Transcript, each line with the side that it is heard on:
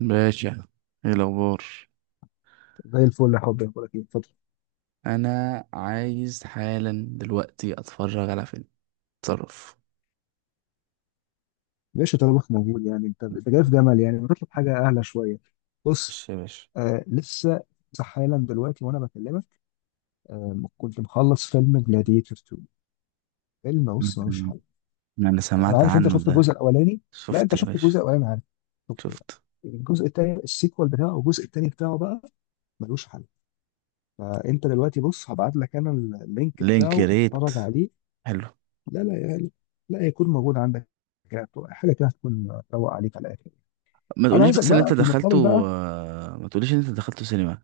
right: باشا، ايه الاخبار؟
left: زي الفل يا حبيبي، اخبارك ايه؟ اتفضل.
right: انا عايز حالا دلوقتي اتفرج على فيلم. اتصرف.
left: ليش طلبك موجود؟ يعني انت جاي في جمل، يعني بطلب حاجه اعلى شويه. بص،
right: ماشي يا باشا.
left: آه لسه. لسه حالا دلوقتي وانا بكلمك. كنت مخلص فيلم جلاديتور 2. فيلم، بص، ملوش
right: أمم.
left: حل.
right: انا
left: انا
right: سمعت
left: عارف انت
right: عنه
left: شفت
right: ده.
left: الجزء الاولاني. لا،
right: شفت
left: انت
right: يا
left: شفت الجزء
right: باشا.
left: الاولاني؟ عارف شفته.
right: شفت.
left: الجزء الثاني، السيكوال بتاعه، والجزء الثاني بتاعه بقى ملوش حل. فانت دلوقتي بص، هبعت لك انا اللينك
right: لينك
left: بتاعه،
right: ريت.
left: اتفرج عليه.
right: حلو.
left: لا لا يعني، لا يكون موجود عندك. حاجه كده هتكون روق عليك على الاخر.
right: ما
left: انا
right: تقوليش
left: عايزك
right: بس ان انت
left: بقى في المقابل
right: دخلته.
left: بقى.
right: ما تقوليش ان انت دخلته سينما.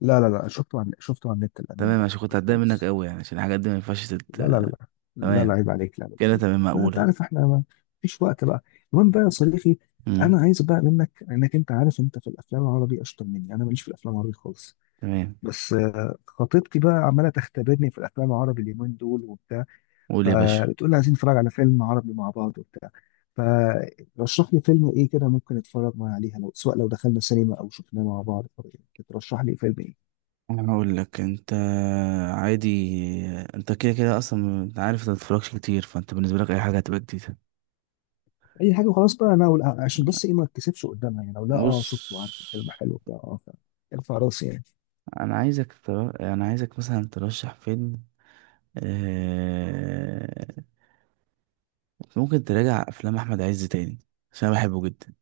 left: لا، شفته، عن شفته على النت، الامانه
right: تمام،
left: ما
right: عشان كنت
left: خدتوش
right: هتضايق منك
left: خالص.
right: قوي يعني، عشان الحاجات دي ما ينفعش
left: لا، لا
right: تمام.
left: عيب عليك، لا لا
right: كده
left: لا
right: تمام
left: لا، انت
right: مقولة.
left: عارف احنا ما فيش وقت بقى. المهم بقى يا صديقي، انا
right: امم.
left: عايز بقى منك، انك انت عارف انت في الافلام العربي اشطر مني، انا ماليش في الافلام العربي خالص.
right: تمام.
left: بس خطيبتي بقى عماله تختبرني في الافلام العربي اليومين دول وبتاع.
right: قول يا باشا.
left: فبتقول لي عايزين نتفرج على فيلم عربي مع بعض وبتاع. فرشح لي فيلم ايه كده ممكن اتفرج معاه عليها، لو سواء لو دخلنا سينما او شفناه مع بعض. ترشح لي فيلم ايه؟
right: انا هقول لك انت. عادي. انت كده كده اصلا، انت عارف انت متتفرجش كتير، فانت بالنسبه لك اي حاجه هتبقى جديده.
left: اي حاجه وخلاص بقى. انا أقول- آه، عشان بس ايه ما اتكسفش قدامها، يعني لو لا
right: بص.
left: اه شفته، عارف الفيلم حلو بتاع، ارفع راسي يعني.
right: انا عايزك مثلا ترشح فيلم. آه... ممكن تراجع افلام احمد عز تاني، عشان انا بحبه جدا.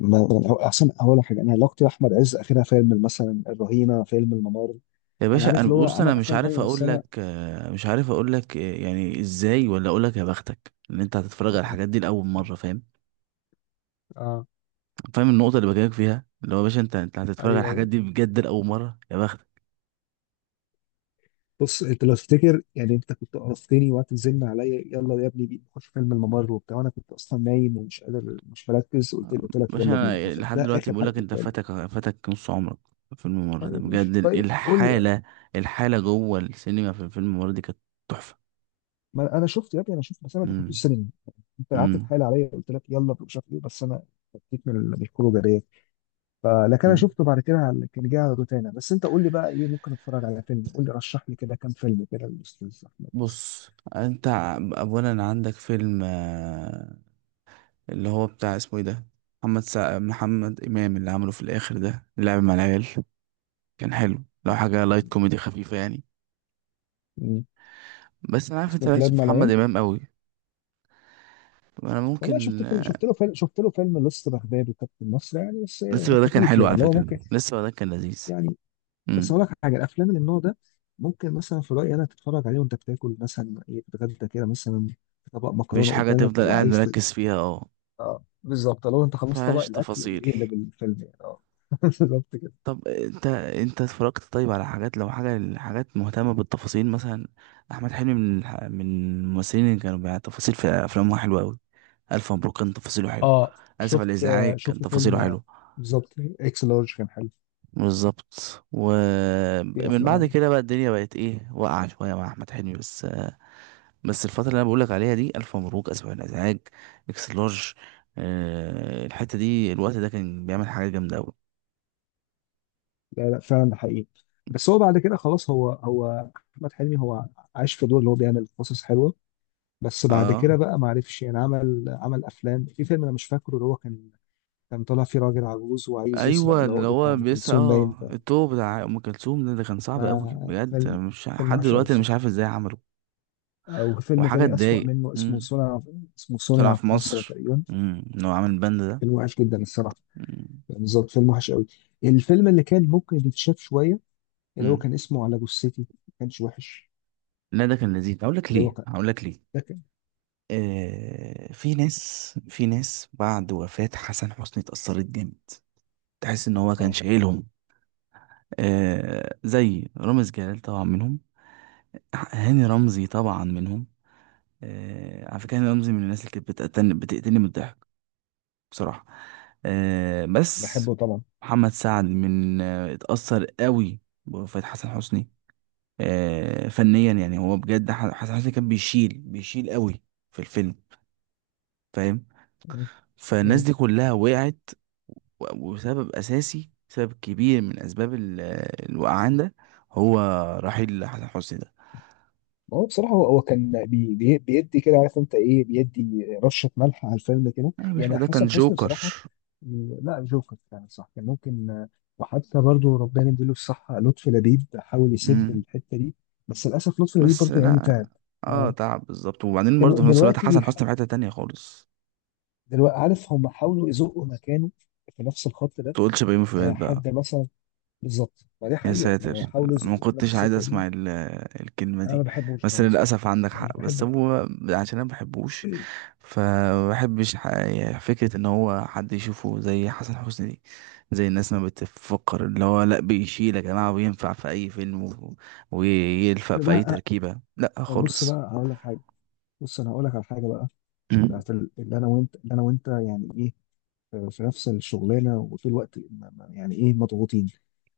left: احسن اول حاجه، انا علاقتي باحمد عز اخرها فيلم مثلا الرهينه، فيلم الممر.
right: يا
left: انا
right: باشا
left: عارف
right: انا
left: اللي هو
right: بص، انا
left: عمل
right: مش
left: افلام تانيه
right: عارف
left: بس
right: اقول
left: انا
right: لك، مش عارف اقول لك، يعني ازاي، ولا اقول لك يا بختك ان انت هتتفرج على الحاجات دي لاول مره. فاهم؟
left: اه.
right: فاهم النقطه اللي بكلمك فيها، اللي هو يا باشا انت هتتفرج على
left: ايوه
right: الحاجات
left: ايوه.
right: دي بجد لاول مره. يا بختك.
left: بص، انت لو تفتكر يعني، انت كنت قرفتني وقت تزن عليا يلا يا ابني بينا نخش فيلم الممر وبتاع، وانا كنت اصلا نايم ومش قادر، مش مركز، قلت لك
right: باشا
left: يلا بينا.
right: أنا لحد
left: ده
right: دلوقتي
left: اخر
right: بقول
left: حاجه
right: لك انت
left: شفتها لي.
right: فاتك نص عمرك في الفيلم الممر ده،
left: طيب
right: بجد
left: ماشي، طيب قول لي.
right: الحاله. الحاله جوه السينما في الفيلم الممر دي كانت تحفه.
left: ما انا شفت يا ابني، انا شفت بس انا ما دخلتوش
right: امم.
left: السينما. انت قعدت
right: امم.
left: تحايل عليا، قلت لك يلا مش عارف ايه بس انا فكيت من الخروجه ديت. فلكن انا
right: امم.
left: شفته بعد كده كان جاي على روتانا. بس انت قول لي بقى ايه ممكن اتفرج على فيلم، قول لي رشح لي كده كام فيلم كده الاستاذ احمد بس.
right: بص. انت اولا عندك فيلم، اللي هو بتاع اسمه ايه ده، محمد امام اللي عمله في الاخر ده، اللعب مع العيال. كان حلو، لو حاجه لايت كوميدي خفيفه يعني.
left: مم.
right: بس انا عارف
left: بسم
right: انت
left: الله
right: مالكش
left: الرحمن
right: في محمد
left: الرحيم.
right: امام قوي. انا
left: والله شفت
right: ممكن.
left: فيلم، شفت له فيلم لص بغداد وكابتن مصر يعني. بس
right: لسه
left: إيه،
right: ده كان
left: خفيف
right: حلو
left: يعني،
right: على
left: اللي هو
right: فكره،
left: ممكن
right: لسه ده كان لذيذ.
left: يعني. بس اقول لك حاجه، الافلام اللي من النوع ده ممكن مثلا في رايي انا تتفرج عليه وانت بتاكل مثلا، ايه، بتتغدى كده مثلا، طبق
right: مفيش
left: مكرونه
right: حاجة
left: قدامك
right: تفضل قاعد
left: وعايز.
right: مركز فيها، اه.
left: اه بالظبط، لو انت خلصت طبق
right: مفيهاش
left: الاكل
right: تفاصيل.
left: اقلب الفيلم يعني، اه. بالظبط كده.
right: طب انت، انت اتفرجت طيب على حاجات، لو حاجة، حاجات مهتمة بالتفاصيل مثلا. احمد حلمي من من الممثلين اللي كانوا بيع تفاصيل في افلامه حلوة اوي. الف مبروك كان تفاصيله حلو.
left: اه
right: اسف على
left: شفت آه،
right: الازعاج كان
left: شفت فيلم
right: تفاصيله
left: آه،
right: حلو.
left: بالظبط. اكس لارج كان حلو.
right: بالظبط.
left: في
right: ومن بعد
left: افلام.
right: كده بقى الدنيا بقت ايه، واقعة شوية مع احمد حلمي بس. بس الفترة اللي انا بقولك عليها دي، الف مبروك، اسف على الازعاج، اكس لارج، الحتة دي، الوقت ده، كان بيعمل حاجة جامدة أوي.
left: لا لا فعلا، ده حقيقي. بس هو بعد كده خلاص، هو احمد حلمي، هو عايش في دور اللي هو بيعمل قصص حلوه. بس بعد كده
right: اه.
left: بقى ما عرفش يعني، عمل افلام، في فيلم انا مش فاكره اللي هو كان، كان طالع فيه راجل عجوز وعايز يسرق
right: ايوه، اللي
left: العقد بتاع
right: هو
left: ام
right: بيسأل
left: كلثوم باين.
right: اه الطوب بتاع ام كلثوم ده، ده كان صعب قوي
left: فما
right: بجد. أنا
left: فيلم
right: مش
left: فيلم
right: لحد
left: وحش قوي
right: دلوقتي، انا مش عارف
left: الصراحه.
right: ازاي عمله.
left: وفيلم
right: وحاجه
left: تاني أسوأ
right: تضايق.
left: منه، اسمه
right: امم.
left: صنع، اسمه
right: طلع
left: صنع
right: في
left: في مصر
right: مصر.
left: تقريبا.
right: امم. ان هو عامل البند ده.
left: فيلم وحش جدا الصراحة،
right: امم.
left: يعني بالظبط فيلم وحش قوي. الفيلم اللي كان ممكن يتشاف شوية، اللي هو
right: أمم.
left: كان اسمه على جثتي، ما كانش وحش.
right: لا ده كان لذيذ، هقول لك
left: اللي هو
right: ليه،
left: كان،
right: هقول لك ليه.
left: ده كان.
right: آه، في ناس بعد وفاة حسن حسني اتأثرت جامد. تحس ان هو كان
left: اه
right: شايلهم. آه، زي رامز جلال طبعا منهم، هاني رمزي طبعا منهم. على فكرة أنا رمزي من الناس اللي كانت بتقتلني من الضحك بصراحة. بس
left: بحبه طبعا.
right: محمد سعد من، اتأثر قوي بوفاة حسن حسني. فنيا يعني هو بجد، حسن حسني كان بيشيل قوي في الفيلم. فاهم؟
left: مم.
right: فالناس
left: مم.
right: دي كلها وقعت. وسبب أساسي، سبب كبير من أسباب الوقعان ده هو رحيل حسن حسني ده.
left: هو بصراحة، هو كان بيدي كده، عارف انت ايه، بيدي رشة ملح على الفيلم كده،
right: أنا مش،
left: يعني
right: ده كان
left: حسن حسني
right: جوكر.
left: بصراحة. لا جوكر يعني، صح، كان ممكن. وحتى برضو ربنا يديله الصحة لطفي لبيب حاول يسد الحتة دي، بس للأسف لطفي لبيب
right: بس
left: برضو يعني
right: لا،
left: تعب.
right: اه
left: آه،
right: تعب بالظبط. وبعدين
left: دلو-
right: برضه في نفس الوقت
left: دلوقتي
right: حسن
left: بيح...
right: حسني في حتة تانية خالص.
left: دلوقتي عارف هم حاولوا يزقوا مكانه في نفس الخط ده.
right: تقولش بيومي فؤاد بقى.
left: حد مثلا. بالظبط، ما دي
right: يا
left: حقيقة، ما
right: ساتر.
left: هو حاولوا
right: انا ما
left: يزقوه في نفس
right: كنتش عايز
left: السكة دي.
right: اسمع الكلمة
left: أنا ما
right: دي.
left: بحبوش
right: بس
left: بالمناسبة يعني،
right: للأسف عندك
left: أنا مش
right: حق، بس
left: بحبه.
right: هو عشان انا ما بحبوش. فكرة ان هو حد يشوفه زي حسن حسني دي، زي الناس ما بتفكر، اللي هو لا بيشيل يا جماعة وينفع في اي فيلم ويلفق في اي
left: بقى،
right: تركيبة، لا
left: بص
right: خالص.
left: بقى هقول لك حاجة. بص أنا هقول لك على حاجة بقى. بتاعت اللي أنا وأنت، يعني إيه، في نفس الشغلانه وطول الوقت يعني ايه، مضغوطين.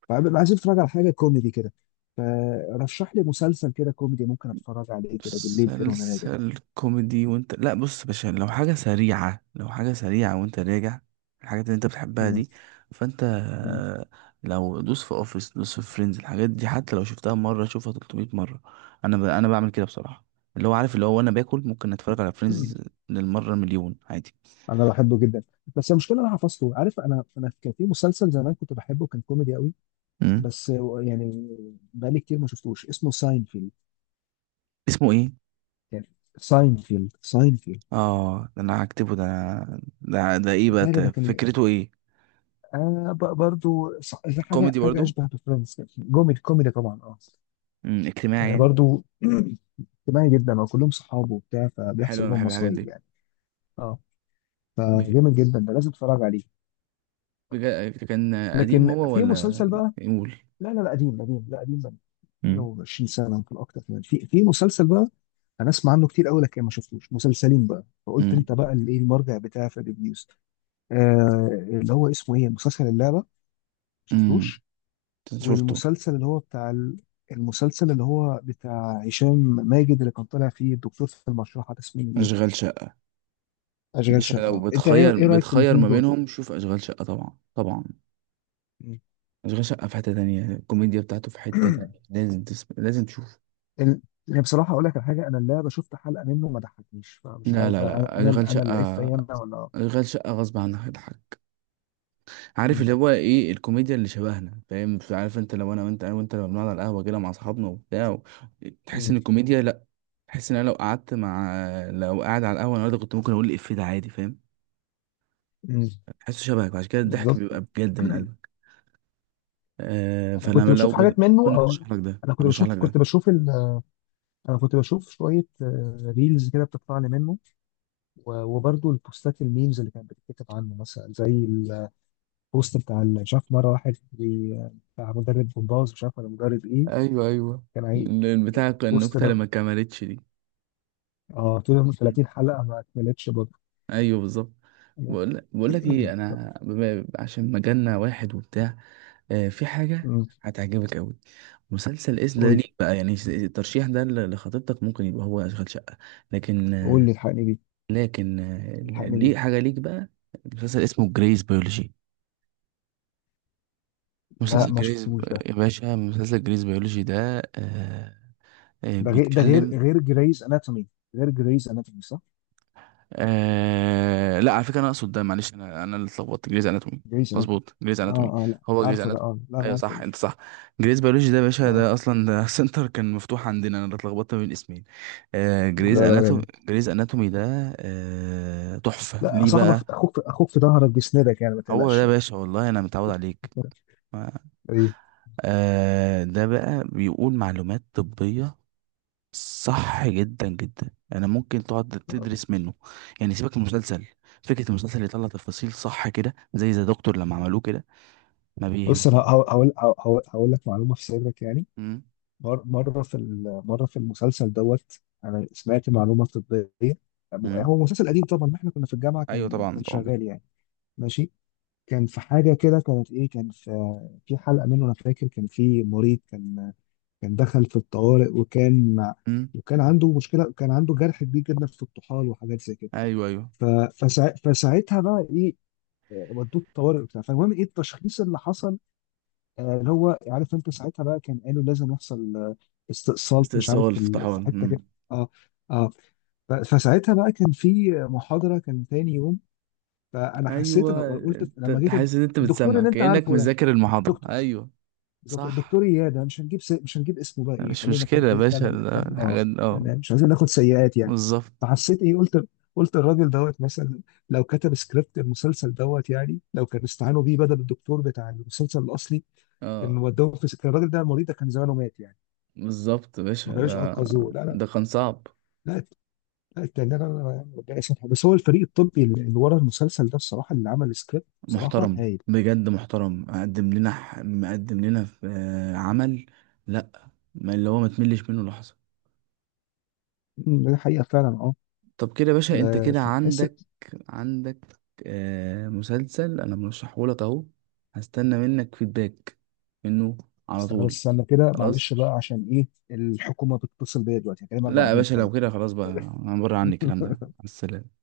left: فببقى عايزين اتفرج على حاجه كوميدي كده، فرشح لي مسلسل كده كوميدي ممكن اتفرج عليه كده بالليل كده وانا راجع.
right: مسلسل كوميدي وانت، لا بص يا باشا، لو حاجة سريعة، لو حاجة سريعة وانت راجع، الحاجات اللي انت بتحبها
left: مم.
right: دي. فانت لو دوس في اوفيس، دوس في فريندز، الحاجات دي حتى لو شفتها مرة شوفها 300 مرة. انا بعمل كده بصراحة. اللي هو، عارف اللي هو، وانا باكل ممكن اتفرج على
left: مم.
right: فريندز للمرة مليون عادي.
left: انا بحبه جدا، بس المشكله انا حفظته، عارف؟ انا كان في مسلسل زمان كنت بحبه، كان كوميدي قوي.
right: امم.
left: بس هو يعني بقالي كتير ما شفتوش، اسمه ساينفيلد.
right: اسمه ايه؟
left: كان، ساينفيلد، ساينفيلد.
right: اه ده انا هكتبه ده. ده ايه بقى
left: ده اللي ده كان
right: فكرته ايه؟
left: حاجه،
right: كوميدي
left: حاجه
right: برضو.
left: اشبه بفريندز كده. جوميدي، كوميدي طبعا اه.
right: امم. اجتماعي
left: يعني
right: يعني.
left: برضو اجتماعي جدا وكلهم صحابه وبتاع،
right: حلو،
left: فبيحصل
right: انا
left: لهم
right: بحب الحاجات
left: مصايب
right: دي.
left: يعني. اه، فجامد جدا، ده لازم تتفرج عليه.
right: كان قديم
left: لكن
right: هو
left: في
right: ولا؟
left: مسلسل بقى.
right: يقول.
left: لا، قديم قديم، لا قديم بقى.
right: مم.
left: حاجه و20 سنه يمكن اكتر كمان. في مسلسل بقى انا اسمع عنه كتير قوي لكن ما شفتوش، مسلسلين بقى، فقلت
right: امم.
left: انت بقى اللي ايه المرجع بتاعي في الريفيوز. آه، اللي هو اسمه ايه، مسلسل اللعبه ما
right: امم.
left: شفتوش.
right: شفته.
left: والمسلسل اللي هو بتاع المسلسل اللي هو بتاع هشام ماجد، اللي كان طالع فيه الدكتور في المشرحه ده، اسمه ايه؟
right: اشغال شقة.
left: اشغال
right: مش لو
left: شقه. انت ايه، إيه
right: بتخير،
left: رايك في
right: بتخير
left: الاثنين
right: ما
left: دول؟
right: بينهم، شوف اشغال شقة طبعا طبعا.
left: مم.
right: اشغال شقة في حتة تانية، الكوميديا بتاعته في حتة تانية، لازم لازم تشوف.
left: ال- يعني بصراحه اقول لك على حاجه، انا اللعبه شفت حلقه منه ما ضحكنيش، فمش
right: لا
left: عارف
right: لا
left: بقى، انا
right: لا، اشغال
left: انا انا اللي عيب
right: شقة،
left: فيا انا، ولا.
right: اشغال شقة غصب عنك هتضحك. عارف
left: مم.
right: اللي هو ايه الكوميديا اللي شبهنا؟ فاهم؟ عارف انت، لو انا وانت لو بنقعد على القهوة كده مع اصحابنا وبتاع تحس ان
left: مم.
right: الكوميديا، بحس ان انا لو قعدت مع، لو قاعد على القهوه النهارده كنت ممكن اقول الإفيه ده عادي. فاهم؟
left: مم.
right: بحسه شبهك، وعشان كده الضحك
left: بالظبط.
right: بيبقى بجد من قلبك. آه،
left: انا كنت
right: فانا لو
left: بشوف حاجات منه،
right: ممكن
left: او
right: ارشح لك ده،
left: انا كنت
right: ارشح
left: بشوف
right: لك
left: كنت
right: ده.
left: بشوف ال... انا كنت بشوف شويه ريلز كده بتطلع لي منه، و- وبرضه البوستات، الميمز اللي كانت بتتكتب عنه، مثلا زي البوست بتاع مش عارف مره واحد بتاع مدرب جمباز، مش عارف ولا مدرب ايه،
right: ايوه ايوه.
left: كان عايز.
right: بتاع
left: بوست
right: النكته اللي
left: ده،
right: ما كملتش دي.
left: اه، طول من
right: مم.
left: 30 حلقه ما كملتش برضه.
right: ايوه بالظبط. بقول لك
left: مم.
right: ايه، انا عشان مجالنا واحد وبتاع. آه، في حاجه
left: مم.
right: هتعجبك قوي. مسلسل اسم ده
left: قول لي،
right: ليك بقى، يعني الترشيح ده لخطيبتك ممكن يبقى هو اشغال شقه. لكن.
left: قول لي الحقني بيه،
right: لكن
left: الحقني
right: ليه
left: بيه.
right: حاجة ليك بقى. مسلسل اسمه جريز بيولوجي.
left: لا
right: مسلسل
left: ما
right: جريز.
left: شفتوش ده.
right: يا باشا مسلسل جريز بيولوجي ده آه، آه
left: ده غير، ده
right: بيتكلم.
left: غير غير جريز اناتومي، غير جريز اناتومي صح؟
right: آه لا، على فكرة أنا أقصد ده. معلش، أنا اللي اتلخبطت. جريز أناتومي.
left: جريز اناتومي
right: مظبوط، جريز
left: اه.
right: أناتومي.
left: اه لا
right: هو جريز
left: عارفه ده،
right: أناتومي.
left: اه لا انا
right: أيوه
left: عارفه
right: صح،
left: ده.
right: أنت صح. جريز بيولوجي ده يا باشا،
left: اه،
right: ده أصلا ده سنتر كان مفتوح عندنا، أنا اللي اتلخبطت بين الاسمين. آه،
left: لا
right: جريز
left: لا
right: أناتومي.
left: جامد.
right: جريز أناتومي ده آه، تحفة.
left: لا
right: ليه
left: صاحبك
right: بقى؟
left: اخوك، في اخوك في ظهرك بيسندك يعني، ما
right: هو ده
left: تقلقش
right: يا
left: يعني.
right: باشا، والله أنا متعود عليك.
left: ايه.
right: آه، ده بقى بيقول معلومات طبية صح جدا جدا. انا ممكن تقعد تدرس منه، يعني سيبك من المسلسل. فكرة المسلسل يطلع تفاصيل صح كده، زي ذا دكتور لما عملوه كده. ما بيهم.
left: بص انا هقول لك معلومه في سرك يعني.
right: مم.
left: مره في المسلسل دوت، انا سمعت معلومه طبيه.
right: مم.
left: هو مسلسل قديم طبعا، ما احنا كنا في الجامعه،
right: ايوه
left: كان
right: طبعا
left: كان
right: طبعا.
left: شغال يعني. ماشي. كان في حاجة كده، كانت إيه، كان في في حلقة منه، أنا فاكر كان في مريض، كان دخل في الطوارئ، وكان
right: مم.
left: وكان عنده مشكلة، كان عنده جرح كبير جدا في الطحال وحاجات زي كده.
right: ايوه ايوه.
left: ف- فساعتها بقى إيه، ودوه الطوارئ وبتاع، فالمهم إيه التشخيص اللي حصل. اللي هو عارف أنت ساعتها بقى كان قالوا لازم يحصل استئصال مش عارف
right: استئصال
left: في
right: افتحان.
left: في حتة كده.
right: مم.
left: أه. أه. فساعتها بقى كان في محاضرة كان تاني يوم، فأنا حسيت، أنا
right: ايوه.
left: قلت
right: انت
left: لما
right: أنت
left: جيت
right: حاسس ان انت
left: الدكتور
right: بتسمع
left: اللي أنت
right: كأنك
left: عارفه ده،
right: مذاكر المحاضرة.
left: دكتور
right: ايوه.
left: بالظبط،
right: صح.
left: الدكتور اياد. أنا مش مش هنجيب اسمه بقى، ايه
right: مش
left: خلينا كده،
right: مشكلة يا
left: ايه
right: باشا
left: فعلا فعلا اه.
right: الحاجات دي اه.
left: يعني مش عايزين ناخد سيئات يعني.
right: بالظبط.
left: فحسيت ايه، قلت، قلت الراجل دوت مثلا لو كتب سكريبت المسلسل دوت يعني، لو كان استعانوا بيه بدل الدكتور بتاع المسلسل الاصلي، كان
right: اه
left: ودوه في، كان الراجل ده، المريض ده كان زمانه مات يعني،
right: بالظبط يا
left: ما
right: باشا،
left: كانوش
right: ده
left: انقذوه. لا لا.
right: ده كان صعب.
left: لا لا التاني ده أنا ربنا يسامحه، بس هو الفريق الطبي اللي ورا المسلسل ده بصراحه، اللي عمل السكريبت بصراحه
right: محترم
left: هايل.
right: بجد، محترم، مقدم لنا في عمل. لا، ما اللي هو ما تملش منه لحظة.
left: أمم، ده حقيقه فعلا اه.
right: طب كده يا باشا، انت
left: لا،
right: كده
left: فبتحس.
right: عندك، عندك آه مسلسل انا مرشحه لك اهو. هستنى منك فيدباك منه على
left: استنى بس،
right: طول.
left: استنى كده
right: خلاص.
left: معلش بقى، عشان ايه، الحكومة بتتصل بيا دلوقتي، هكلمك
right: لا يا
left: بعدين
right: باشا،
left: يلا.
right: لو كده خلاص بقى. انا بره، عني الكلام ده. على السلامة.